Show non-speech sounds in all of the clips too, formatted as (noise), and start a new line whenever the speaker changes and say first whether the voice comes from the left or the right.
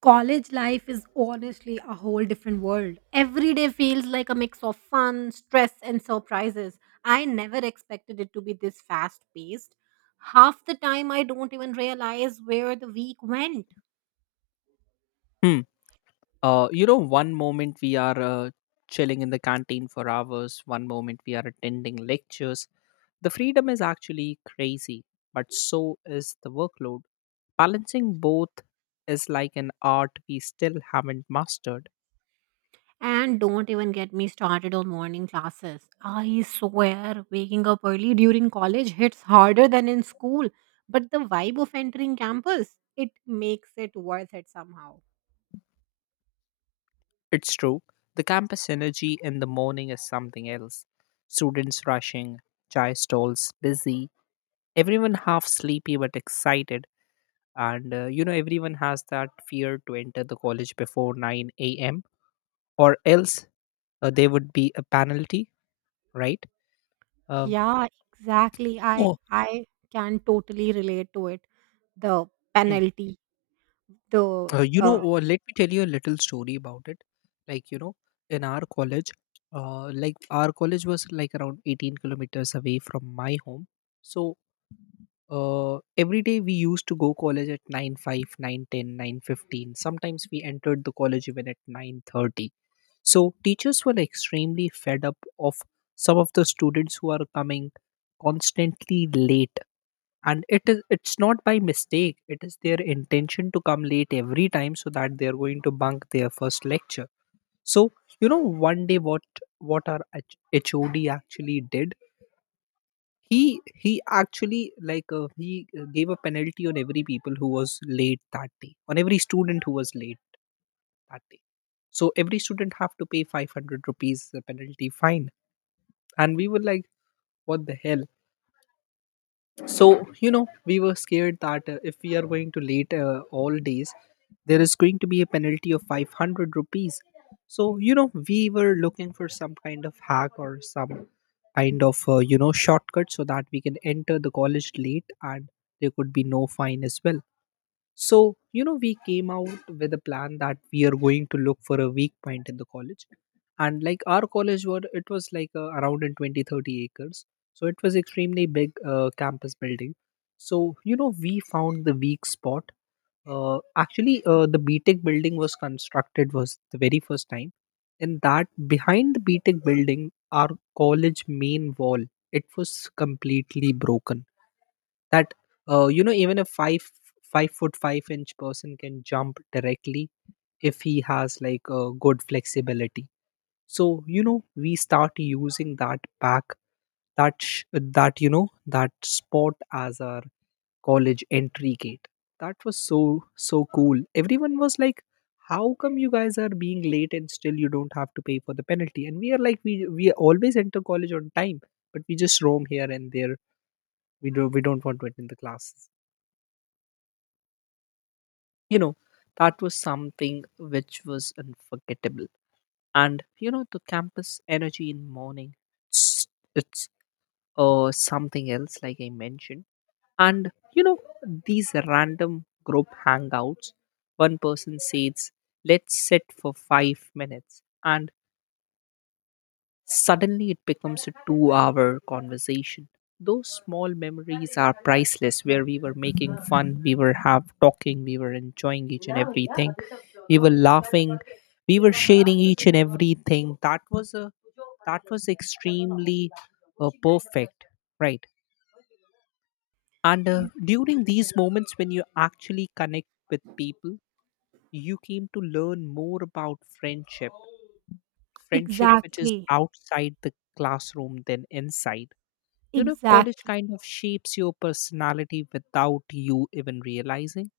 right: College life is honestly a whole different world. Every day feels like a mix of fun, stress, and surprises. I never expected it to be this fast paced. Half the time, I don't even realize where the week went.
left: Hmm. One moment we are chilling in the canteen for hours, one moment we are attending lectures. The freedom is actually crazy, but so is the workload. Balancing both is like an art we still haven't mastered.
right: And don't even get me started on morning classes. I swear, waking up early during college hits harder than in school. But the vibe of entering campus, it makes it worth it somehow.
left: It's true, the campus energy in the morning is something else. Students rushing, chai stalls busy, everyone half sleepy but excited. And everyone has that fear to enter the college before 9 a.m. or else there would be a penalty, right? Um,
right: Yeah, exactly. I
left: Oh.
right: I can totally relate to it. The
left: Mm.
right: penalty, the
left: Uh, you know, uh, let me tell you a little story about it. Like, in our college, like our college was like around 18 kilometers away from my home. So every day we used to go college at 9 5, 9:10, 9:15. Sometimes we entered the college even at 9:30. So teachers were extremely fed up of some of the students who are coming constantly late, and it's not by mistake, it is their intention to come late every time so that they are going to bunk their first lecture. So one day, what our hod actually did, he actually, like, he gave a penalty on every people who was late that day, on every student who was late that day. So every student have to pay 500 rupees, the penalty fine. And we were like, what the hell. So we were scared that if we are going to late all days, there is going to be a penalty of 500 rupees. So we were looking for some kind of hack or some kind of shortcut so that we can enter the college late and there could be no fine as well. So, we came out with a plan that we are going to look for a weak point in the college. And like our college, it was like around in 20-30 acres. So it was extremely big campus building. So, you know, we found the weak spot. Actually, the btech building was constructed was the very first time. And that behind the btech building, our college main wall, it was completely broken, that even a 5 foot 5 inch person can jump directly if he has like a good flexibility. So we start using that back that sh- that you know that spot as our college entry gate. That was so so cool. Everyone was like, how come you guys are being late and still you don't have to pay for the penalty? And we are like, we always enter college on time, but we just roam here and there. We do we don't want to attend the classes, you know. That was something which was unforgettable. And you know, the campus energy in morning, s- it's something else, like I mentioned. And you know, these random group hangouts, one person says let's sit for 5 minutes, and suddenly it becomes a 2-hour conversation. Those small memories are priceless, where we were making fun, we were have talking, we were enjoying each and everything, we were laughing, we were sharing each and everything. That was extremely perfect, right? And
right: e-
left: during these moments when you actually connect with people, you came to learn more about friendship, friendship which is
right: exactly,
left: outside the classroom than inside. You know, college
right: exactly.
left: kind of shapes your personality without you even realizing.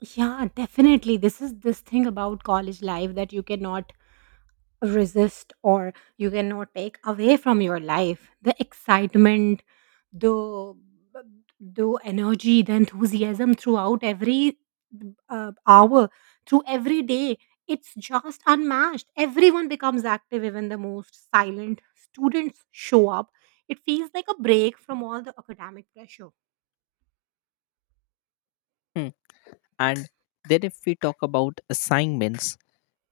right: Yeah, definitely. This thing about college life that you cannot resist or you cannot take away from your life. The excitement, the the energy, the enthusiasm throughout every hour, through every day, it's just unmatched. Everyone becomes active, even the most silent students show up. It feels like a break from all the academic pressure.
left: Hmm. And then if we talk about assignments,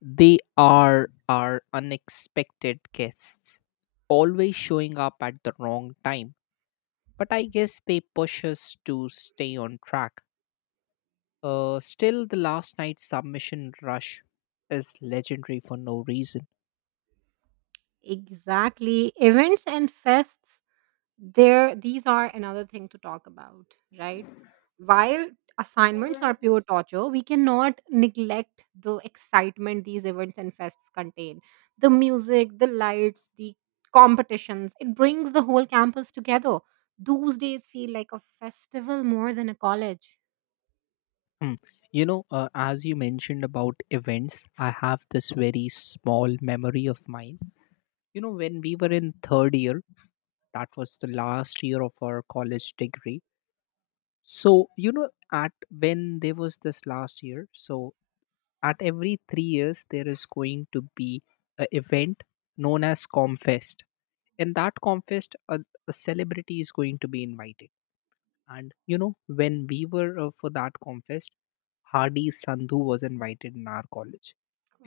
left: they are our unexpected guests, always showing up at the wrong time. But I guess they push us to stay on track. Still, the last night's submission rush is legendary for no reason.
right: Exactly, events and fests, there, these are another thing to talk about, right? While assignments are pure torture, we cannot neglect the excitement these events and fests contain. The music, the lights, the competitions, it brings the whole campus together. Those days feel like a festival more than a college.
left: Hmm. As you mentioned about events, I have this very small memory of mine. You know, when we were in third year, that was the last year of our college degree. So you know at, when there was this last year, so at every 3 years there is going to be an event known as comfest. In that comfest, a celebrity is going to be invited. And when we were for that comfest, Hardy Sandhu was invited in our college.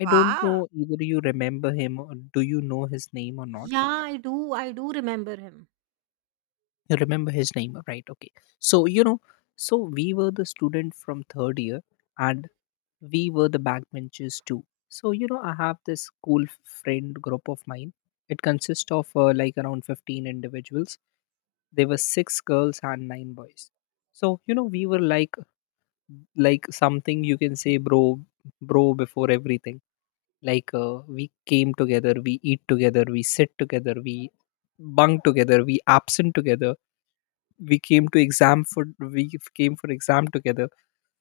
left: I don't know, either you remember him or do you know his name or not?
right: Yeah, I do remember him (laughs)
left: You remember his name, right? Okay. So, you know, so we were the student from third year, and we were the backbenchers too. So, you know, I have this school friend group of mine. It consists of like around 15 individuals. There were six girls and nine boys. So, you know, we were like something you can say, bro, before everything. Like, we came together, we eat together, we sit together, we bunk together, we absent together. We came to exam for we came for exam together.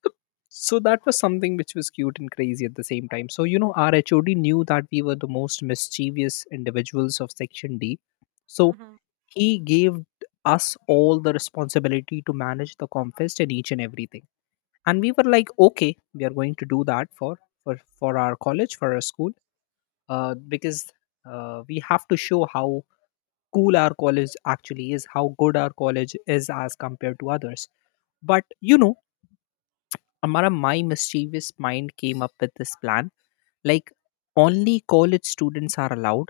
left: So so that was something which was cute and crazy at the same time. So our hod knew that we were the most mischievous individuals of section d. So
right: Mhm.
left: he gave us all the responsibility to manage the confest and each and everything. And we were like, okay, we are going to do that for our college, for our school, because we have to show how cool our college actually is, how good our college is as compared to others. But Amara, my mischievous mind came up with this plan. Like, only college students are allowed.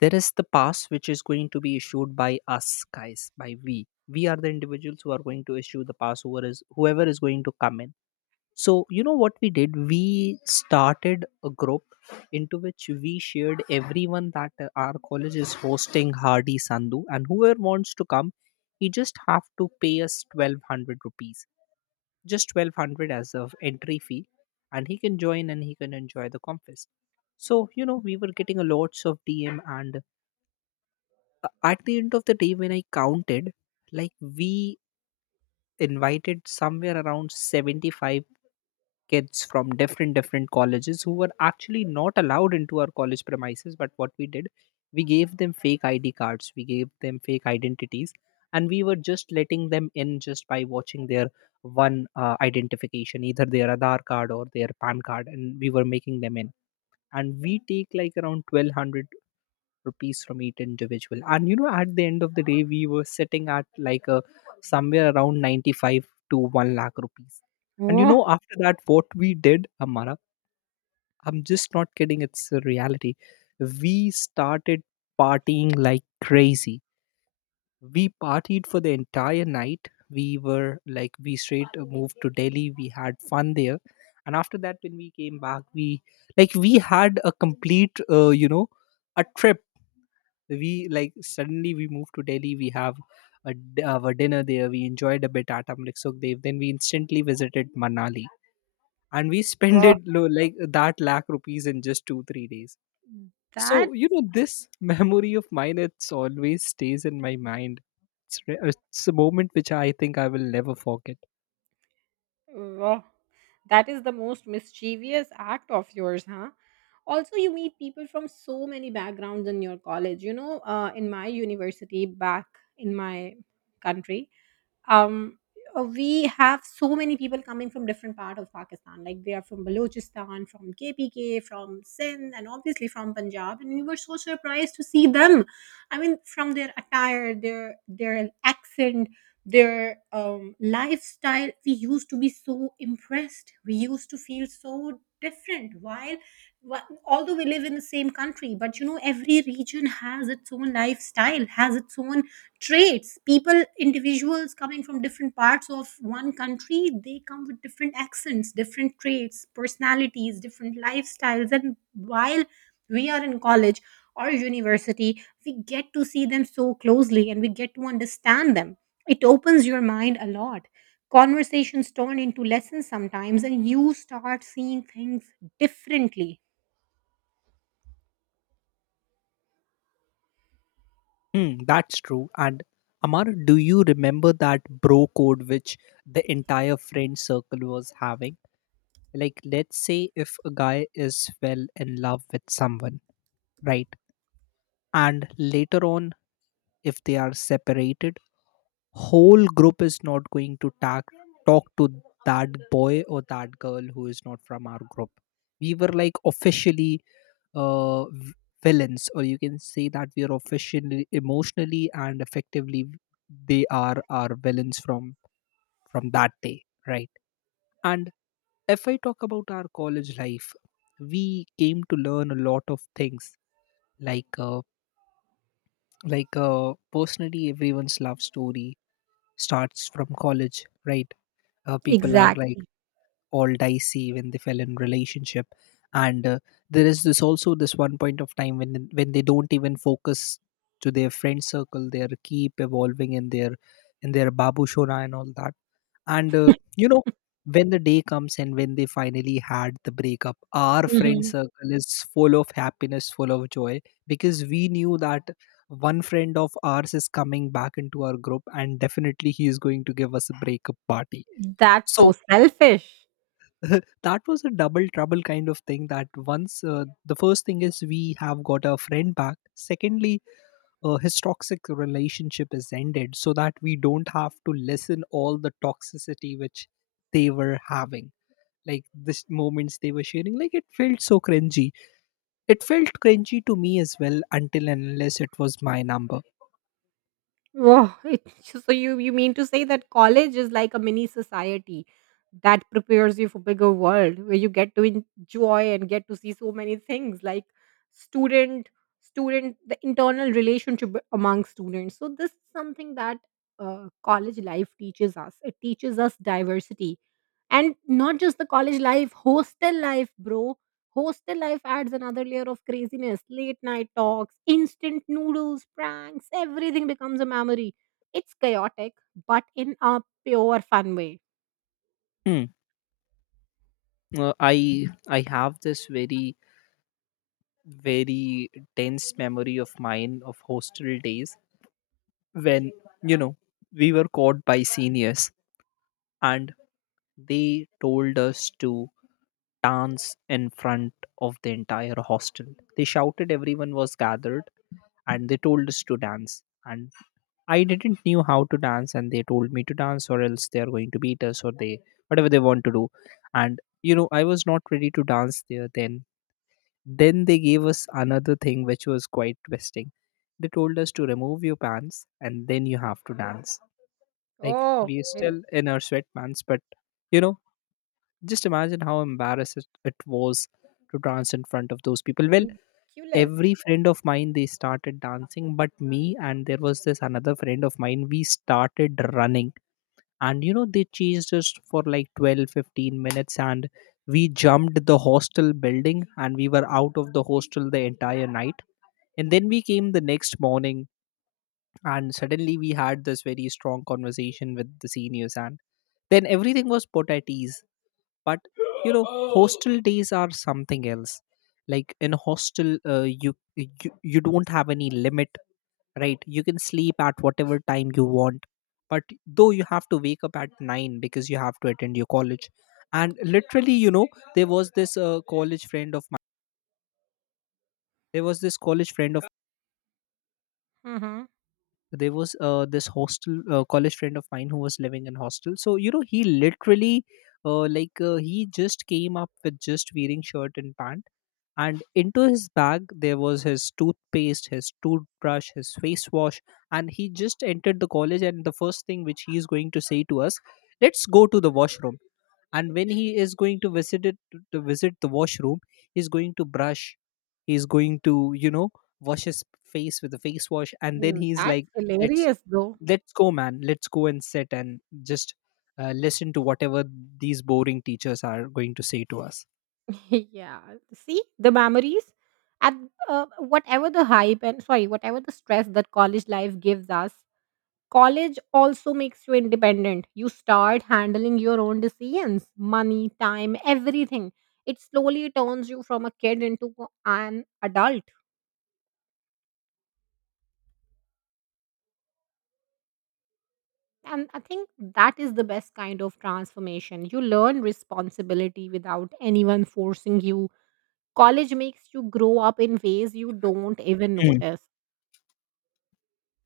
left: There is the pass which is going to be issued by us, guys, by we. We are the individuals who are going to issue the pass, whoever is going to come in. So, you know what we did? We started a group into which we shared everyone that our college is hosting Hardy Sandhu, and whoever wants to come, he just have to pay us 1200 rupees, just 1200 as of entry fee, and he can join and he can enjoy the confest. So we were getting a lots of dm. And at the end of the day, when I counted, like, we invited somewhere around 75 kids from different different colleges who were actually not allowed into our college premises. But what we did, we gave them fake id cards, we gave them fake identities, and we were just letting them in just by watching their one identification, either their Aadhaar card or their pan card, and we were making them in. And we take like around 1200 rupees from each individual. And you know, at the end of the day, we were sitting at like a somewhere around 95 to 1 lakh rupees. And
right: Wow.
left: after that, what we did, Amara, I'm just not kidding, it's a reality, we started partying like crazy. We partied for the entire night. We were like, we straight moved to Delhi, we had fun there. And after that, when we came back, we, like, we had a complete a trip. We, like, suddenly we moved to Delhi, we have our dinner there, we enjoyed a bit at Amrik Sukhdev, then we instantly visited Manali. And we (laughs) spent
right: Wow,
left: it like that lakh rupees in just 2-3 days.
right: that.
left: So you know, this (laughs) memory of mine, it's always stays in my mind. It's it's a moment which I think I will never forget.
right: Wow, that is the most mischievous act of yours, huh? Also, you meet people from so many backgrounds in your college. You know, in my university back in my country, um we have so many people coming from different part of Pakistan, like they are from Balochistan, from KPK, from Sindh, and obviously from Punjab, and we were so surprised to see them. I mean, from their attire, their accent, their lifestyle, we used to be so impressed. We used to feel so different. Wh- Although we live in the same country, but you know, every region has its own lifestyle, has its own traits. People, individuals coming from different parts of one country, they come with different accents, different traits, personalities, different lifestyles. And while we are in college or university, we get to see them so closely and we get to understand them. It opens your mind a lot. Conversations turn into lessons sometimes, and you start seeing things differently.
left: Hmm, that's true. And Amar, do you remember that bro code which the entire friend circle was having? Like, let's say if a guy is well in love with someone, right? And later on, if they are separated, whole group is not going to talk to that boy or that girl who is not from our group. We were like officially uh, v- villains, or you can say that we are officially emotionally and effectively they are our villains from that day, right? And if I talk about our college life, we came to learn a lot of things. Like, uh, like personally, everyone's love story starts from college, right? People are like
right: Exactly.
left: all dicey when they fell in relationship and there is this also this one point of time when they don't even focus to their friend circle. They are keep evolving in their babu shona and all that, and you know when the day comes and when they finally had the breakup, our friend
right: Mhm.
left: circle is full of happiness, full of joy, because we knew that one friend of ours is coming back into our group, and definitely he is going to give us a breakup party.
right: That's
left: So
right: so selfish.
left: (laughs) that was a double trouble kind of thing that, once the first thing is we have got our friend back, secondly his toxic relationship is ended, so that we don't have to listen all the toxicity which they were having, like this moments they were sharing, like it felt so cringy. It felt cringy to me as well until and unless it was my number.
right: Wow, it, (laughs) so you mean to say that college is like a mini society that prepares you for bigger world, where you get to enjoy and get to see so many things, like student student, the internal relationship among students. So this is something that college life teaches us. It teaches us diversity, and not just the college life, hostel life, bro. Hostel life adds another layer of craziness. Late night talks, instant noodles, pranks, everything becomes a memory. It's chaotic, but in a pure fun way.
left: Hmm. I have this very very dense memory of mine of hostel days when, you know, we were caught by seniors, and they told us to dance in front of the entire hostel. They shouted, everyone was gathered, and they told us to dance, and I didn't knew how to dance, and they told me to dance or else they are going to beat us, or they whatever they want to do. And you know, I was not ready to dance there. Then they gave us another thing which was quite twisting. They told us to remove your pants and then you have to dance. Like
right: Oh,
left: we
right: well,
left: still in our sweatpants, but you know, just imagine how embarrassed it was to dance in front of those people. Well,
right: ridiculous.
left: every friend of mine they started dancing, but me and there was this another friend of mine. We started running, and you know they chased us for like 12, 15 minutes, and we jumped the hostel building, and we were out of the hostel the entire night. And then we came the next morning, and suddenly we had this very strong conversation with the seniors, and then everything was put at ease. But you know, hostel days are something else. Like in a hostel, you you don't have any limit, right? You can sleep at whatever time you want, but though you have to wake up at 9 because you have to attend your college. And literally, you know, there was this college friend of mine, there was this college friend of
right: Hmm.
left: there was this hostel college friend of mine who was living in hostel. So you know he literally he just came up with just wearing shirt and pant, and into his bag there was his toothpaste, his toothbrush, his face wash. And he just entered the college, and the first thing which he is going to say to us, let's go to the washroom. And when he is going to visit it to visit the washroom, he's going to brush, he's going to, you know, wash his face with a face wash, and then
right: Mm.
left: he's
right: That's
left: like, let's
right: hilarious, though.
left: let's go, man. Let's go and sit and just listen to whatever these boring teachers are going to say to us.
right: (laughs) Yeah. See the memories, and whatever the hype, and sorry, whatever the stress that college life gives us. College also makes you independent. You start handling your own decisions, money, time, everything. It slowly turns you from a kid into an adult. And I think that is the best kind of transformation. You learn responsibility without anyone forcing you. College makes you grow up in ways you don't even
left: Hmm.
right: notice.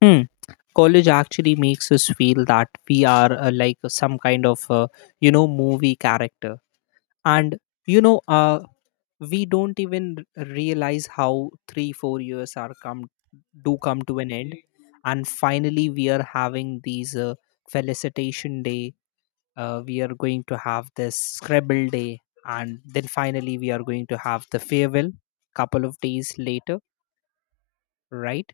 left: Hmm. College actually makes us feel that we are like some kind of you know movie character. And you know we don't even realize how 3 4 years are come do come to an end, and finally we are having these felicitation day. We are going to have this scrabble day, and then finally we are going to have the farewell couple of days later, right?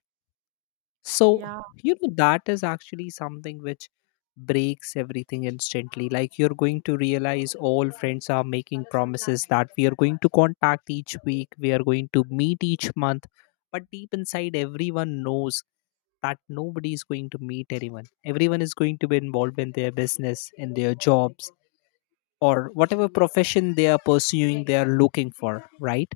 left: So,
right: Yeah,
left: you know, that is actually something which breaks everything instantly. Like, you're going to realize all friends are making promises that we are going to contact each week, we are going to meet each month. But deep inside, everyone knows that nobody is going to meet anyone. Everyone is going to be involved in their business, in their jobs, or whatever profession they are pursuing, they are looking for, right?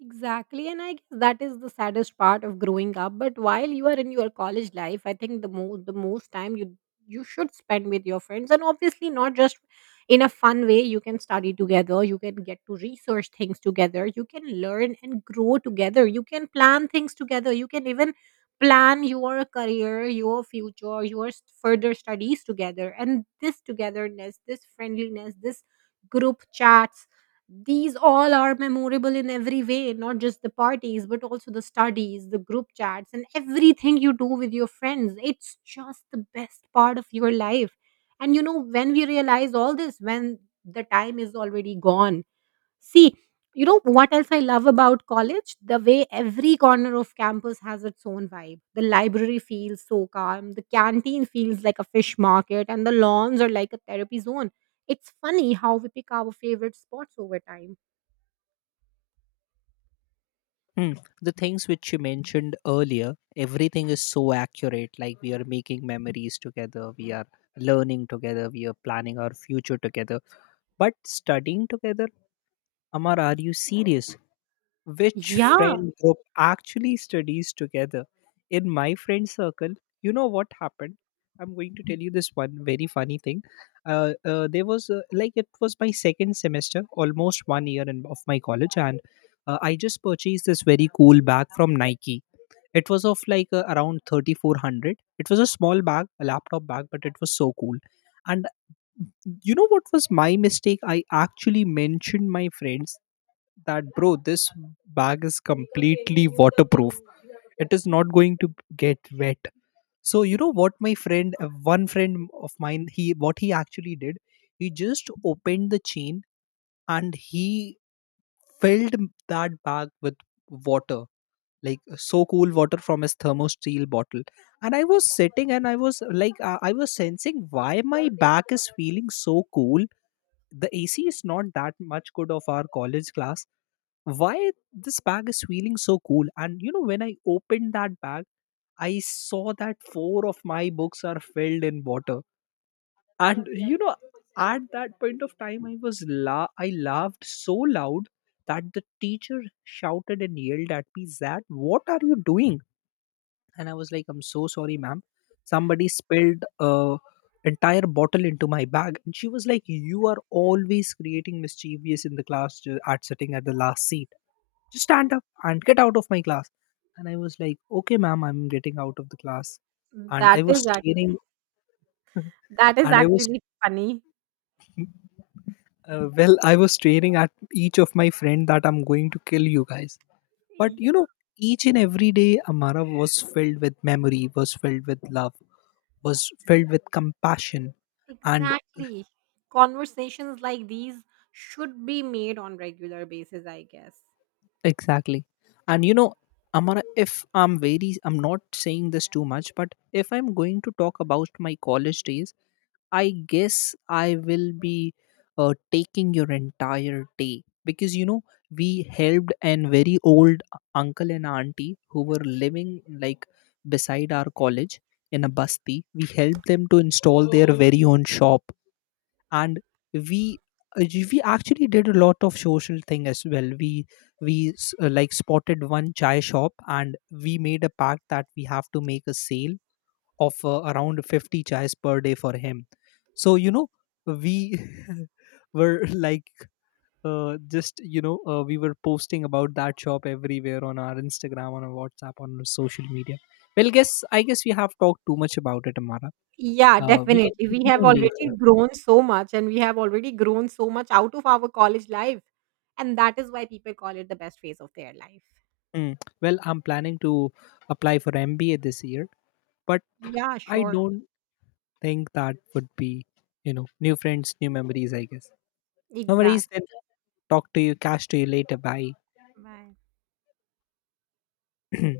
right: exactly. And I guess that is the saddest part of growing up. But while you are in your college life, I think the most time you you should spend with your friends, and obviously not just in a fun way. You can study together, you can get to research things together, you can learn and grow together, you can plan things together, you can even plan your career, your future, your further studies together. And this togetherness, this friendliness, this group chats, these all are memorable in every way, not just the parties, but also the studies, the group chats, and everything you do with your friends. It's just the best part of your life. And you know, when we realize all this, when the time is already gone. See, you know what else I love about college? The way every corner of campus has its own vibe. The library feels so calm, the canteen feels like a fish market, and the lawns are like a therapy zone. It's funny how we pick our favorite spots over time.
left: Mm. The things which you mentioned earlier, everything is so accurate. Like we are making memories together, we are learning together, we are planning our future together. But studying together, Amar, are you serious? Which
right: Yeah,
left: friend group actually studies together? In my friend circle, you know what happened? I'm going to tell you this one very funny thing. There was like it was my second semester, almost 1 year in, of my college, and I just purchased this very cool bag from Nike. It was of like around 3,400. It was a small bag, a laptop bag, but it was so cool. And you know what was my mistake? I actually mentioned my friends that, bro, this bag is completely waterproof, it is not going to get wet. So you know what my friend, one friend of mine, he what he actually did, he just opened the chain, and he filled that bag with water, like so cool water from his thermo steel bottle. And I was sitting, and I was like, I was sensing why my back is feeling so cool. The AC is not that much good of our college class. Why this bag is feeling so cool? And you know, when I opened that bag, I saw that four of my books are filled in water. And you know, at that point of time, I was I laughed so loud that the teacher shouted and yelled at me that, what are you doing? And I was like, I'm so sorry, ma'am, somebody spilled a entire bottle into my bag. And she was like, you are always creating mischievous in the class, at sitting at the last seat, just stand up and get out of my class. And I was like, okay, ma'am, I'm getting out of the class. And I
right: that
left: was
right: is that.
left: staring, (laughs)
right: That is
left: and I was,
right: actually funny.
left: well, I was staring at each of my friend that, I'm going to kill you guys. But
right: Yeah,
left: you know, each and every day, Amara was filled with memory, was filled with love, was filled with compassion. And
right: exactly. Conversations like these should be made on regular basis, I guess.
left: exactly. And you know, Amara, if I'm very, I'm not saying this too much, but if I'm going to talk about my college days, I guess I will be taking your entire day, because you know, we helped an very old uncle and auntie who were living like beside our college in a basti. We helped them to install their very own shop, and we uh, we actually did a lot of social thing as well. We like spotted one chai shop, and we made a pact that we have to make a sale of around 50 chais per day for him. So you know, we (laughs) were like just you know we were posting about that shop everywhere on our Instagram, on our WhatsApp, on our social media. Well, guess I guess we have talked too much about it, Amara.
right: Yeah,
left: We can
right: definitely. We have
left: continue
right: already
left: later.
right: grown so much, and we have already grown so much out of our college life. And that is why people call it the best phase of their life.
left: Mm. Well, I'm planning to apply for MBA this year, but
right: Yeah,
left: I
right: sure.
left: don't think that would be, you know, new friends, new memories, I guess. No worries
right: Exact.
left: then. Talk to you, catch to you later, bye.
right: Bye.
left: (clears throat)